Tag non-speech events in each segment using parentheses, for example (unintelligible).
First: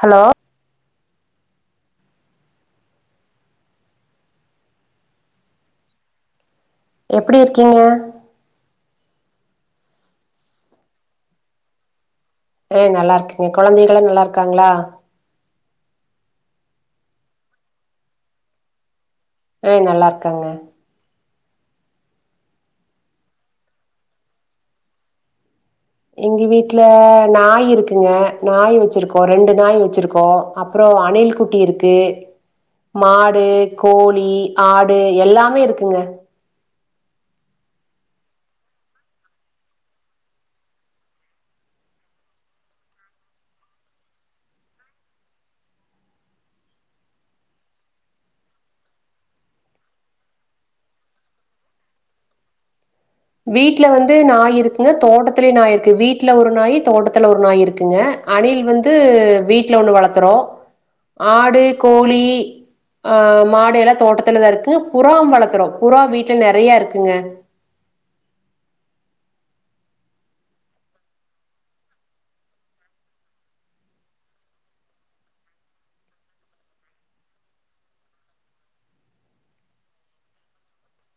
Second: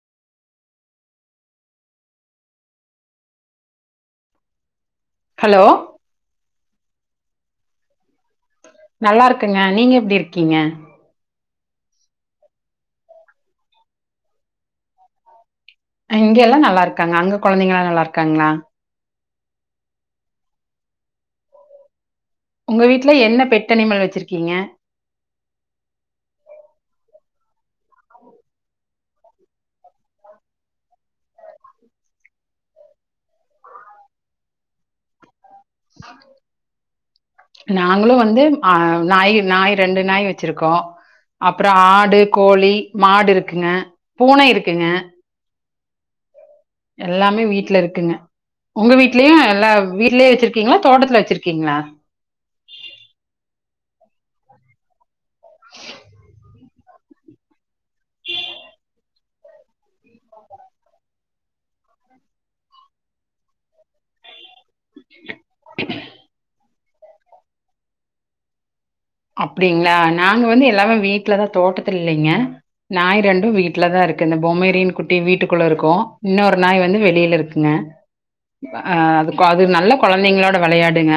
hello hello எப்படி இருக்கீங்க நல்லா இருக்கங்க நீங்க எப்டி இருக்கீங்க அ நல்லா இருக்கங்க கொழந்தைகளா நல்லா இருக்காங்களா இங்க எல்லா நல்லா இருக்காங்க அங்க கொழந்தைங்கலா நல்லா இருக்காங்களா அ நல்லாயிருக்காங்க உங்க வீட்ல என்ன பெட்டனிமல் வச்சிருக்கீங்க எங்க வீட்ல நாய் இருக்குங்க நாய் வச்சிருக்கோ ரெண்டு நாய் வச்சிருக்கோ அப்பறோ அணில் குட்டி இருக்கு மாடு கோழி ஆடு எல்லாமே இருக்குங்க நாங்களு வந்து ஆ நாய் நாய் ரெண்டு நாய் வச்சிருக்கோ அப்பற ஆடு கோழி மாடு இருக்குங்க பூனை இருக்குங்க எல்லாமே வீட்ல இருக்குங்க உங்க வீட்லயு எல்லா வீட்லயே வச்சிருக்கீங்களா தோட்டத்துல வச்சிருக்கீங்களா வீட்ல வந்து நாய் இருக்குங்க தோட்டத்திலயு நாய் இருக்கு வீட்ல ஒரு நாய் தோட்டத்து த்தல ஒரு நாய் இருக்குங்க அணில் வந்து வீட்ல ஒண்ணு வளத்துறோ ஆடு கோழி ஆ மாடு எல்லா தோட்டத்துலதா இருக்கு புறாவு வள க்குறோ புறா வீட்ல நெறய இருக்குங்க அப்படிங்ளா நாங்க வந்து எல்லாமே வீட்லதா தோட்டத்துல இல்லங்க நாய் ரெண்டு வீட்லதா இருக்கு இந்த பொம்மரின் குட்டி வீட்டுக்குள்ள இருக்கு இன்னொரு நாய் வந்து வெளில இருக்கு ங்க அ அது அது நல்ல கொழந்தைங்களோட விளையாடுங்க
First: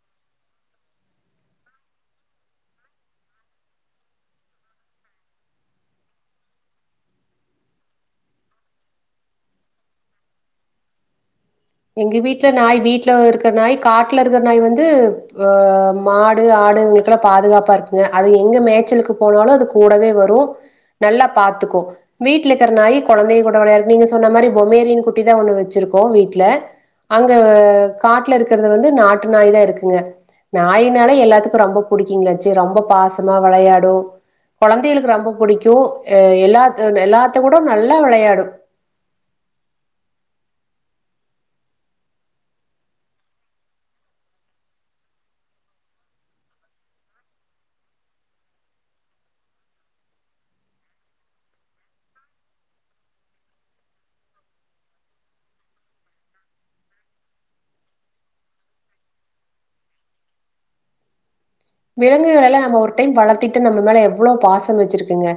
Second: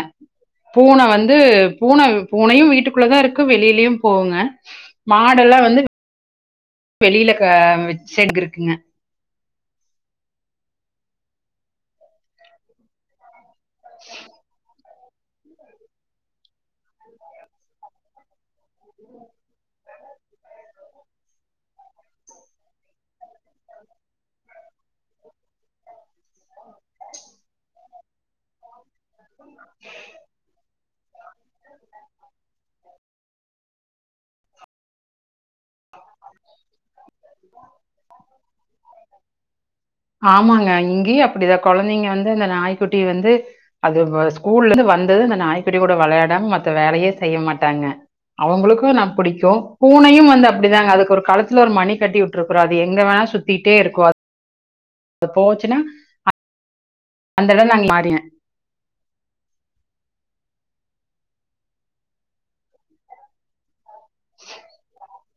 பூன வந்து பூன பூனையு வீட் டுக்குள்ள தா இருக்கு வெளிலயு போவுங்க மாடெல்லா வந்து வெளிலக வெட்ஸாக் இருக்குங்க எங்க வீட்ல நாய் வீட்ல இருக்கிற நாய் காட்ல இருக்கிற நாய் வந்து அ மாடு ஆடுங்களுக்குல்லா பாதுகாப்பா இருக்குங்க அது எங்க மேச்சலுக்கு போனாலு அது கூடவே வரு நல்லா பாத்துக்கு வீட்ல இருக்கிற நாய் கொழந்தைக கூட விளையாடு நீங்க சொன்ன மாரி பொமேரியன் குட்டி தா ஒன்னு வச்சிருக்கோ வீட்ல அங்க காட்ல இருக்குறது வந்து நாட்டு நாய்தா இருக்குங்க நாயினால எல்லாத்துக்கு ரொம்ப புடிக்குங்களாச்சே ரொம்ப பாசமா வெளையாடு கொழந்தைகளுக்கு ரொம்ப பிடிக்குஅ எல்லா எல்லாத்து கூட நல்லா வெளையாடு (inaudible) (unintelligible) ஆமாங்க இங்கயு அப்டிதா கொழந்தைங்க வந்து இந்த நாய்க்குட்டி வந்து அது ஸ்கூல்லருந்து வந்தது இந்த நாய்குட்டி கூட வெளாடாம மத்த வேலயே செய்ய மாட்டாங்க அவங்களுக்கும் நா புடிக்கு பூனயு வந்து அப் அப்டிதாங்க அதுக்கு ஒரு கழுத்துல ஒரு மணி கட்டி விட்ருக்றோ அது எங்க வேணா சுத்திட்டேருக்கு அது அது போச்சுன்னா அந்த இடம் நாங்க மாறின விலங்குகளல்லா நம்ம ஒரு டைம் வளத்திட்டு நம்ம மேல எவ்ளோ பாசம் வச்சிருக்குங்க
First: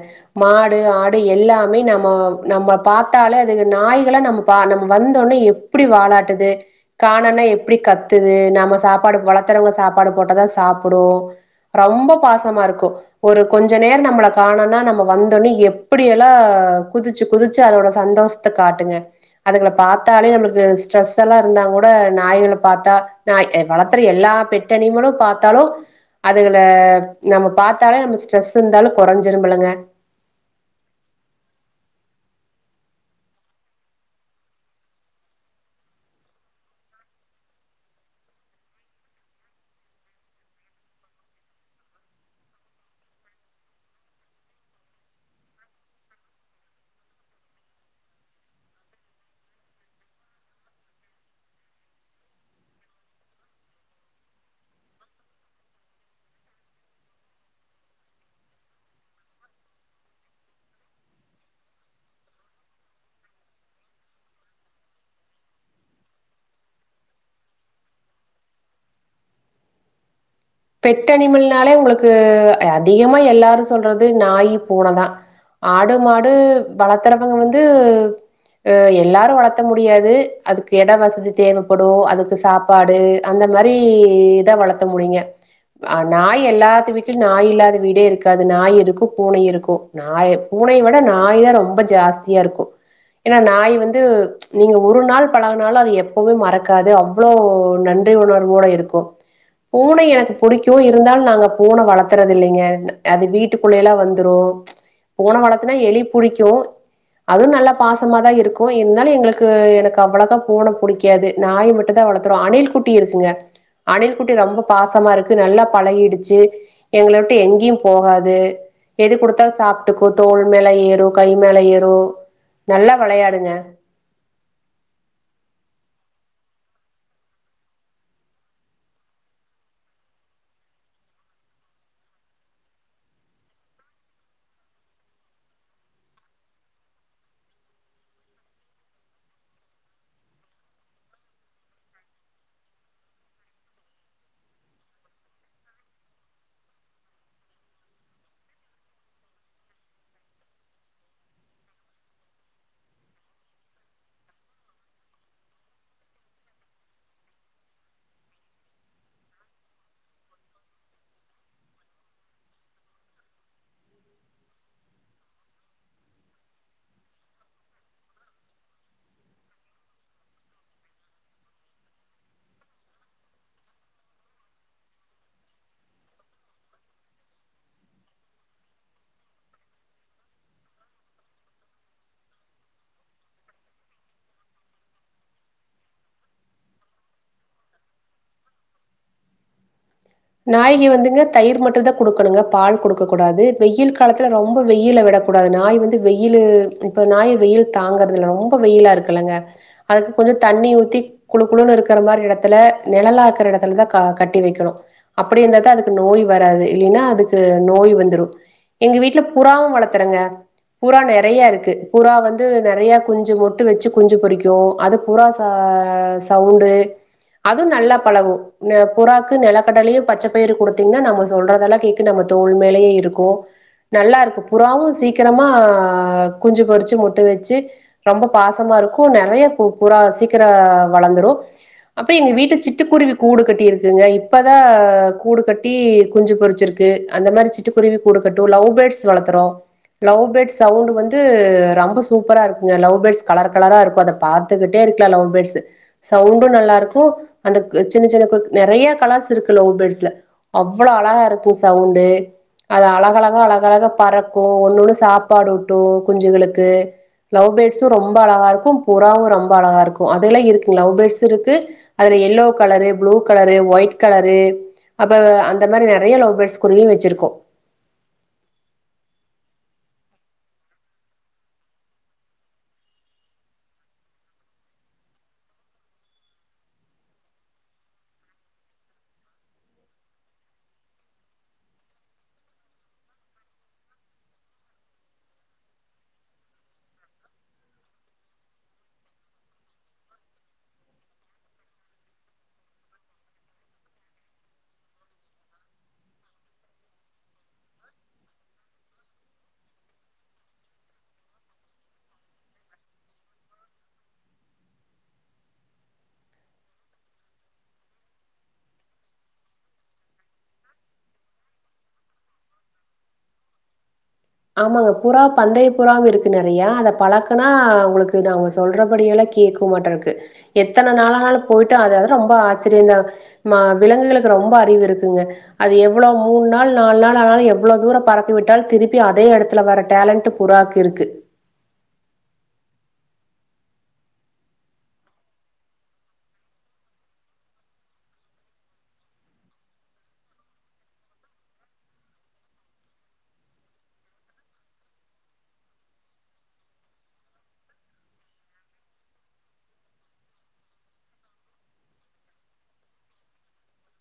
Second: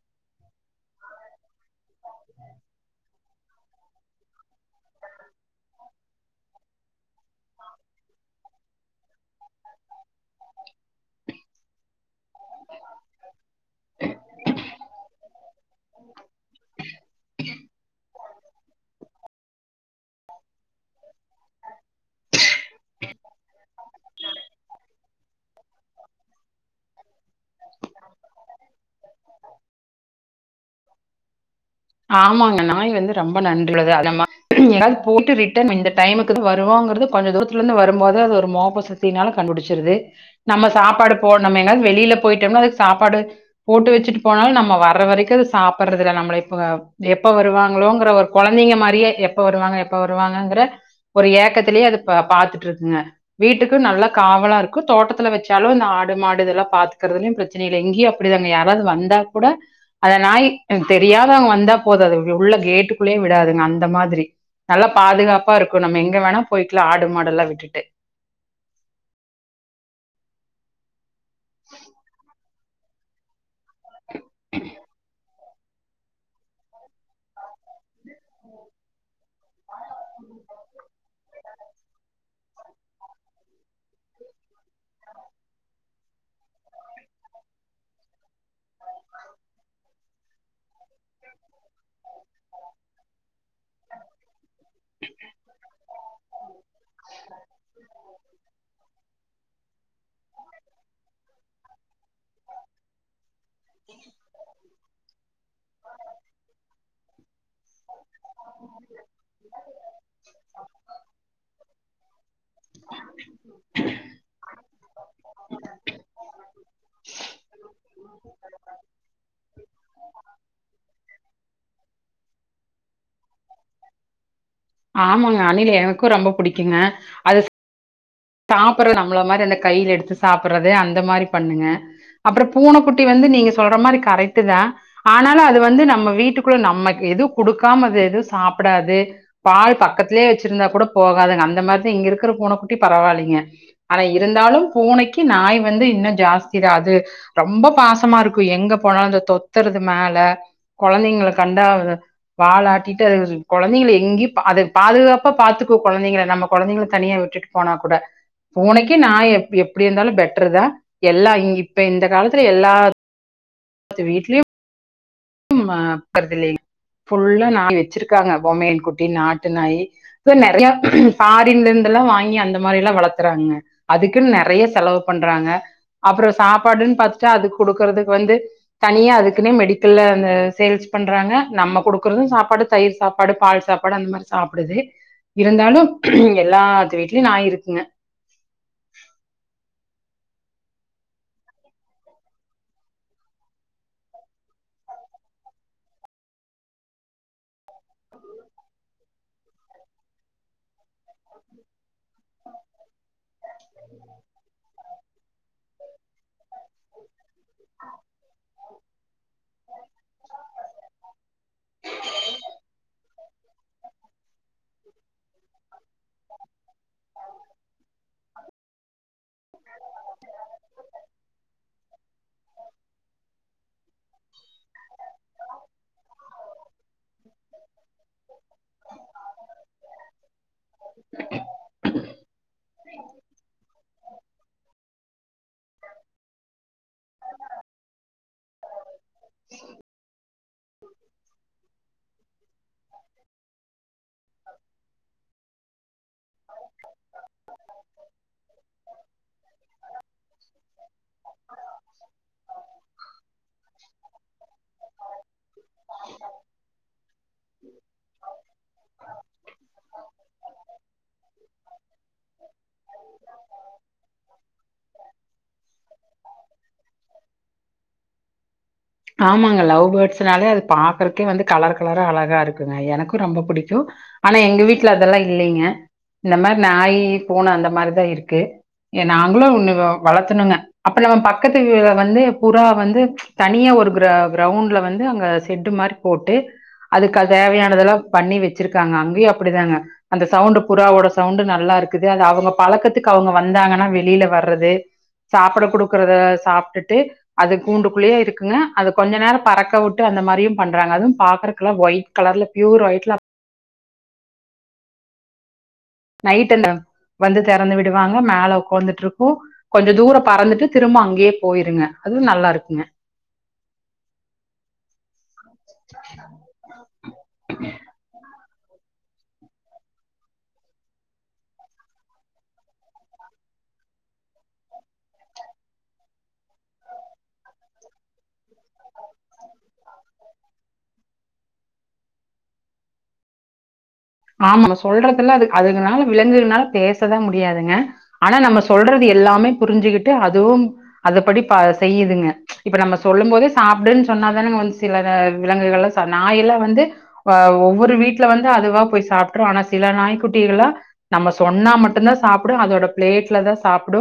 மாடு ஆடு யெல்லாமே நம்ம நம்ம பாத்தாலே அதுக்கு நாய்களா நம்ம பா நம்ம வந்தோனே எப்டி வாலாட்டுது காணன்னா எப்டி கத்துது நம்ம சாப்பாடு வளத்தறவங்க சாப்பாடு போட்டதா சாப்டு ரொம்ப பாசமாருக்கு ஒரு கொஞ்சோ நேர நம்மள காணோனா நம்ம வந் தோன எப்படியல்லா குதிச்சு குதிச்சு அதோட சந்தோஷத்த காட்டுங்க அதுகள பாத்தாலே நம்மளுக்கு ஸ்ட்ரெஸ் எல்லா இருந்தா கூட நாய்கள பாத்தா நாய் வளத்தர எல்லா பெட்டனிமலு பாத்தாலு அதுல நம்ம பாத்தாலே நம்ம ஸ்ட்ரெஸ்ருந்தாலு கொறைஞ்சிருமில்லங்க ஆமாங்க நாய் வந்து ரொம்ப நன்றி உள்ளது அத (inaudible) போயிட்டு ரிட்டன் இந்த டைமுக்கு தா வருவோங்கறது கொஞ்ச தூரத் லருந்து வருபோது அது ஒரு மோப்ப சக்தினால கண்டுபிடிச்சிருது நம்ம சாப்பாடு போட்ணுமேனா வெளில போய்ட்டம்னா அது சாப்பாடு போட்டு வச்சுட்டு போனாலு நம்ம வர்ற வரைக்கு அத சாப்ட்றதில்ல நம்மளை எப்ப எப்ப வருவாங்களோங்ற ஒரு கொழந்தைங்க மாரியே எப்ப வருவாங்க எப்ப வருவாங்கங்ற ஒரு ஏக்கத்திலேயே அது பாத்துட்டுருக்குங்க வீட்டுக்கு நல்லா காவலாருக்கு தோட்டத்துல வெச்சாலு இந்த ஆடு மாடு இதெல்லா பாத்துக்கறதுலயு பிரச் சனை இல்ல இங்கேயு அப்டிதாங்க யாராவது வந்தா கூட அதநாய் அ தெரியா ங்க வந்தா போதாது உள்ள கேட்டுக்குள்ளே விடாதுங்க அந்த மாதிரி நல்லா பாதுகாப்பாருக்கு நம்ம எங்க வேணா போய்க்லா ஆடு மாடல்லா விட்டுட்டு பெட் அனிமல்னாலே உங்களுக்கு அதிகமா எல்லாரு சொல்றது நாய் பூன தா ஆடு மாடு வளத்தறவங்க வந்து அ எல்லாரு வளத்த முடியாது அதுக்கு எட வசதி தேவப்படு அதுக்கு சாப் சபாடு அந்த மாரி இத வளத்த முடியுங்க அ நாய் எல்லாத்து வீட்லு நாய் இல்லாத வீடே இருக்காது நாய் இருக்கு பூனை இருக்கு நாய் பூனைய விட நாய் தா ரொம்ப ஜாஸ்தியாருக்கு ஏனா நாய் வந்து நீங்க ஒரு நாள் பழகனாலு அது எப்பவுமே மறக்காது அவ்ளோவ் நன்றி உணர்வோட இருக்கு பூனை எனக்கு புடிக்கு இருந்தாலு நாங்க பூன வளத்துறது இல்லைங்க அது வீட்டுக்குள்ளேல்லா வந்துரு பூன வளத்துனா எலி புடிக்கு அதுவு நல்லா பாசமாதா இருக்கு இருந்தாலு எங்களுக்கு எனக்கு அவ்ளக்கா பூன புடிக் காது நாய் மட்டுந்தா வளத்துறோ அணில் குட்டியிருக்குங்க அணில் குட்டி ரொம்ப பாசமாருக் கு நல்லா பழகிடுச்சு எங்கள விட்டு எங்கேயு போகாது எது குடுத்தாலு சாப்ட்டுக்கு தோல் மேல ஏறு கை மேல ஏறு நல்லா வெளையாடுங்க ஆமாங்க அணிலு எனக்கு ரொம்ப புடிக்குங்க அது சாப்பர்றது நம்மள மாரி அந்த கையில எடுத்து சாப்பட்டுறது அந்த மாரி பண்ணுங்க அப்புறோ பூனைக்குட்டி வந்து நீங்க சொல்ற மாரி கரெக்ட்டு தா ஆனாலு அது வந்து நம்ம வீட்டுக்குள்ள நம்ம எது குடுக்காம அது எது சாப்டாது பால் பக்கத்திலேயே வச்சிருந்தா கூட போகாதுங்க அந்த மாரி இங்கருக்குற பூனக்குட்டி பரவாயில்லிங்க ஆனா இருந்தாலு பூனைக்கி நாய் வந்து இன்னு ஜாஸ்தி தா அது ரொம்ப பாசமாருக்கு எங்க போனாலு அந்த தொத்துறது மேல கொழந்தைங்கள கண்டா வாலாட்டிட்டு அது கொழந்தைங்கள எங்கேயு நா அது பாதுகாப்பா பாத்துக்கு கொழந்தைங்கள நம்ம கொழந்தைங்கள தனியா விட்டுட்டு போனாக்கூட பூனைக்கி நாய் எப் எப்பிடி இருந்தாலு பெட்டரு தா எல்லா இப்ப இந்த காலத்துல எல்லா த்து வீட்லியு ம் ம பக்கதுலே ஃபுல்லா நாய் வச்சிருக்காங்க பொம்மையன் குட்டி நாட்டு நாய் இப்ப நெறையா ஃபாரின்லேந்துல்லா வாங்கி அந்த மாதிரில்லா வளத்துறாங்கங்க அதுக்குன்னு நறைய செலவு பண்றாங்க அப்புறோ சாப்பாடுன்னு பாத்துட்டா அதுக்கு குடுக்கறதுக்கு வந்து தனியா அதுக்குனே மெடி க்கல்ல அந்த சேல்ஸ் பண்றாங்க நம்ம கொடுக்கறது சாப்பாடு தயிர் சாப்பாடு பால் சாப்பாடு அந்த மாதிரி சாப்பிடுது இருந்தாலு எல்லாத்து வீட்லயு நாய் இருக்குங்க நாய்கி வந்துங்க தயிர் மட்டு்தா குடுக்கணுங்க பால் குடுக்க கூடாது வெயில் காலத்துல ரொம்ப வெயில்ல விட கூடாது நாய் வந்து வெயிலு இப்ப நாய் வெயில் தாங்கறதுல்லங்க ரொம்ப வெயிலாருக்குல்லங்க அதுக்கு கொஞ்சோ தண்ணி ஊத்தி குளு குளுனு இருக்கிற மாரி எடத்துல நெலலாக்குற எடத்துல தா கட்டி வைக்கணு அப்படி இருந்தாதா அதுக்கு நோய் வராது இல்லினா அதுக்கு நோய் வந்துரு எங்க வீட்ல புறாவு வளத்துறங்க புறா நெறைய இருக்கு புறா வந்து நெறையா குஞ்சு போட்டு வச்சு குஞ்சு பொரிக்கு அதுப் புறா ச சவுண்டு அதுவு நல்ல பழகு புறாக்கு நெலக்கடலையு பச்ச பயரு குடுத்தீங்னா நம்ம சொல்றதெல்லா கேக்கு நம்ம தோல் மேலயே இருக்கு நல்லாருக்கு புறாவு சீக்கிரமா குஞ்சு பொறிச்சு முட் ட வச்சு ரொம்ப பாசமாருக்கு நறைய புறா சீக்கிரோ வளந்துரு அப்புறோ எங்க வீட்டு சிட்டுக்குருவி கூடு கட்டிருக்குங்க இப்பதா அ கூடு கட்டி குஞ்சு பொரிச்சிருக்கு அந்த மாரி சிட்டுக்குருவி கூடு கட்டு லவ் பேட்ஸ் வளத்துறோ லவ் பேட் சவுண்டு வந்து ரா ரொம்ப சூப்பரா இருக்குங்க லவ் பேட்ஸ் கலர் கலரா இருக்கு அத பாத்துகிட்டே இருக்கலா லவ் பேட்ஸ் சவுண்டு நல்லா இருக்கு அந்த சின்ன சின்ன கு நெறைய கலர்ஸ் இருக் லவ் பேட்ஸ்ல அவ்ளோ அழகா இருக்கு சவுண்டு அது அழகழகா அழகழகா பறக்கு ஒண்ணு ஒண்ணு சாப்பாடு ஊட்டு குஞ்சுகளுக்கு லவ் பேட்ஸு ரொம்ப அழகா இருக்கு புறாவு ரொம்ப அழகா இருக்கு அதெல்லா இருக்கு லவ் பேட்ஸ் இருக்கு அதுல yellow colour blue colour white colour து அப்ப அந்த மாரி நெறைய லவ் பேட்ஸ் குருவியு வச்சிருக்கோ ஆமாங்க லவ் பேட்ஸ்னாலே அது பாக்கறக்கே வந்து கலர் கலரா அழகா இருக்குங்க எனக்கு ரொம்ப புடிக்கு ஆனா எங்க வீட்ல அதெல்லா இல்லைங்க இந்த மாரி நாய் பூனை அந்த மாரிதா இருக்கு ஏ நாங்களு ஒன்னு வளத்தணுங்க அப்ப நம்ம பக்கத்து வந்து புறா வந்து தனியா ஒரு கிர கிரௌண்ட்ல வந்து அங்க செட்டு மாரி போட்டு அதுக்கு அது தேவையானதெல்லா பண்ணி வச்சிருக்காங்க அங்கயு அப்படிதாங்க அந்த சவுண்டு புறாவோட சவுண்டு நல்லா இருக்குது அது அவங்க பழக்கத்துக்கு அவங்க வந்தாங்கனா வெளியில வர்றது சாப்பிட குடுக்குறத சாப்ட்டுட்டு அது கூண்டுக்குள்ளியா இருக்குங்க அது கொஞ்ச நேரம் பறக்க வுட்டு அந்த மாரியு பண்றாங்க அதுவு பாக்குறக்குல ஒயிட் கலர்ல பியூர் ஒயிட்ல நைட்டனம் வந்து திறந்து விடுவாங்க மேல உக்காந்துட்ருக்கு கொஞ்ச தூர பறந்துட்டு திரும்ப அங்கேயே போயிருங்க அதுவு நல்லா இருக்குங்க ஆமாங்க புறா பந்தய புறாம் இருக்கு நெறையா அத பழக்குனா உங்களுக்கு அவங்க சொல்றபடி எல்லா கேக்குமாட்ருக்கு எத்தன நாளானாலு போயிட்டு அதாது ரொம்ப ஆச்சரியந்தா மா விலங்குகளுக்கு ரொம்ப அறிவு இருக்குங்க அது எவ்ளோ மூண் நாள் நால் நாள் ஆனாலு எவ்ளோ தூர பறக்க விட்டாலு திருப் பி அதே எடத்துல வர டேலண்ட் புறாக்கு இருக்கு ஆமா நம்ம சொல்றதுல அது அதுக்குனால விலங்குதுனால பேசதா முடியாதுங்க ஆனா நம்ம சொல்றது எல்லாமே புரிஞ்சுக்கிட்டு அதுவும் அத படி பா செய்யுதுங்க இப்ப நம்ம சொல்லும் போதே சாப்டுன் சொன்னாதானங்க வந்து சில விலங்குகள் எலா நாயல்லா வந்து அ ஒவ்வொரு வீட்ல வந்து அதுவா போய் சாப்ட்று ஆனா சில நாய்க்குட்டிகளா நம்ம சொன்னா மட்டுந்தா சாப்புடு அதோட பிளேட்ல தா சாப்புடு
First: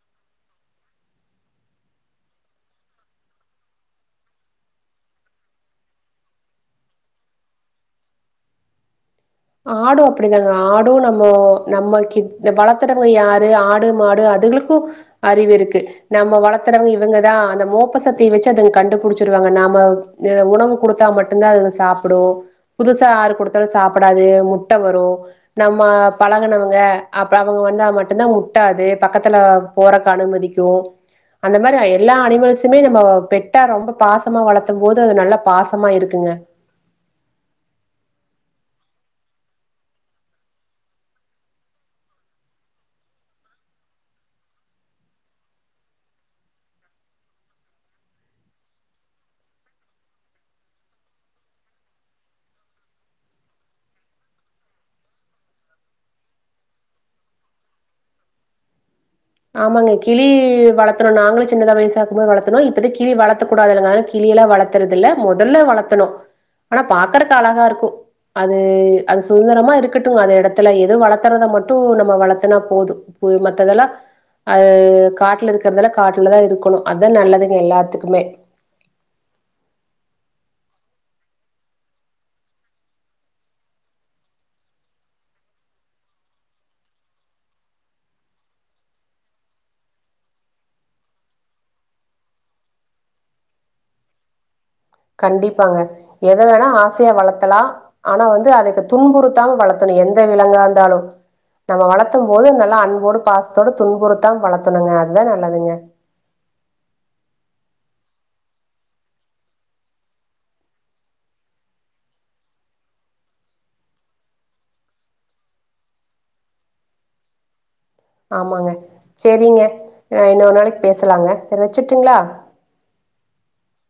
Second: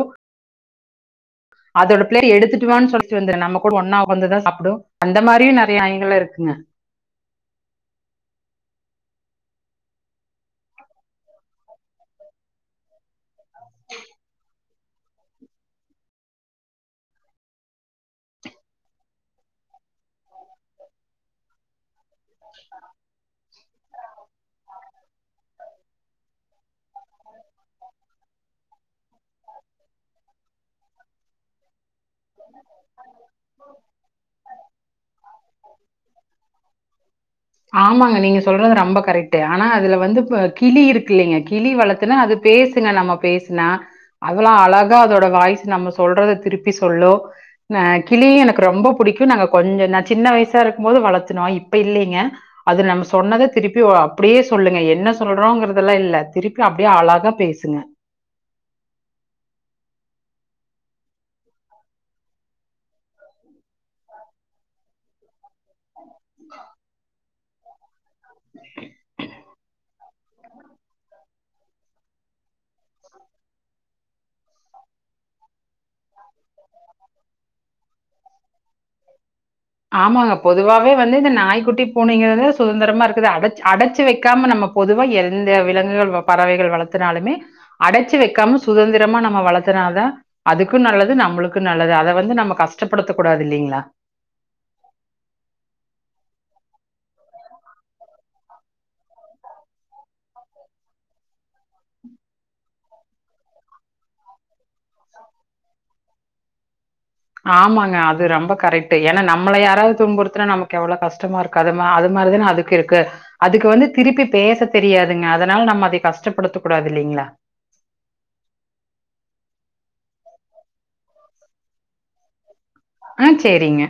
(inaudible) அதோட பிள்ளைய எடுத்துட்டுவான் சொல்லிட் வந்துரு நம்ம கூட ஒன்னா உக்காந்துதா சாப்பிடு அந்த மாரியும் நெறய நாய்ங்கலா இருக்குங்க ஆடு அப்டிதாங்க ஆடு நம்ம நம்மக்கி வளத்துறவங்க யாரு ஆடு மாடு அதுகளுக்கு அறிவு இருக்கு நம்ம வளத்துறவங்க இவங்கதா அந்த மோப்ப சத்திய வச்சு அதுங்க கண்டுபுடிச்சிருவாங்க நாம உணவு குடுத்தா மட்டு தா அதுக சாப்புடு புதுசா ஆறு குடுத்தாலு சாப் படாது முட்ட வரு நம்ம பழகனவங்க அப்பற அவங்க வந்தா மட்டுந்தா முட்டாது பக்கத்துல போறக்கு அனுமதிக்கு அந்த மாரி எல்லா அனிமல்ஸுமே நம்ம பெட்டா ரொம்ப பாசமா வளத்தும் போது அது நல்லா பாச சமா இருக்குங்க ஆமாங்க நீங்க சொல்றது ரொம்ப கரெக்ட் ஆனா அதுல வந்து கிளி இருக்கு இல்லைங்க கிளி வளர்த்துன்னா அது பேசுங்க நம்ம பேசுனா அதெல்லா அழகா அதோட வாய்ஸ் நம்ம சொல்றத திருப்பி சொல்லோ நா கிளியு எனக்கு ரொம்ப பிடிக்கு நாங்க கொஞ்ச நா சின்ன வயசா இருக்கும் போது வளத்துனோ இப்ப இல்லைங்க அது நம்ம சொன்னத திருப்பி அப்டியே சொல்லுங்க என்ன சொல்றோங்கிறதெல்லா இல்ல திருப்பி அப்டியே அழாகா பேசுங்க ஆமாங்க கிளி வளத்தணு நாங்களு சின்த வயசாக்கும் போது வளத்துணோ இப்பத கிளி வளத்தக் கூடாதில்லங்க அத கிளில்லா வளத்தறதில்ல மொதல்ல வளத்துணோ ஆனா பாக்கறக்கு அழகா இருக்கு அது அது சுதந்திரமா இருக் க்கட்டுங்க அது எடத்துல எது வளர்த்தறத மட்டு நம்ம வளத்துனா போது மத்ததெல்லா அது காட்ல இருக்கறதல காட்ல தா இருக்கணு அதுதா நல்லதுங்க எல்லாத்துக்குமே ஆமாங்க பொதுவாவே வந்து இந்த நாய்க்குட்டி பூனைங்கிறது சுதந்திரமா இருக்குது அடச் அடச்சு வைக்காம நம்ம பொதுவா எந்த விலங்குகள் பறவைகள் வளத்துனாலுமே அடச்சு வைக்காம சுதந்திரமா நம்ம வளத்துனாதா அதுக்கு நல்லது நம்மளுக்கு நல்லது அத வந்து நம்ம கஷ்டப்படுத்த கூடாது இல்லைங்ளா கண்டிப்பாங்க எத வேணா ஆசையா வளத்தலா ஆனா வந்து அதைக்கு துன்புறுத்தாம வளத்தணு எந்த விலங்கா இருந்தாலு நம்ம வளத்தும் போது நல்லா அன்போடு பாசத்தோடு துன்புறுத்தாம வளத்தனுங்க அதுதா நல்லதுங்க ஆமாங்க அது ரொம்ப கரெக்ட்டு ஏனா நம்மல யாராவது துன்புறதுனா நமக்கு எவ்ள கஷ்டமா இருக்கு கதமா அது மாரிதானே அதுக்கு இருக்கு அதுக்கு வந்து திருப்பி பேச தெரியாதுங்க அதனால நம்ம அதை கஷ்டப்படுத்த கூடாது இல்லைங்ளா ஆமாங்க செரிங்க இன்னொரு நாளைக்கி பேசலாங்க செரி வச்சுட்டுங்ளா ஆ சேரிங்க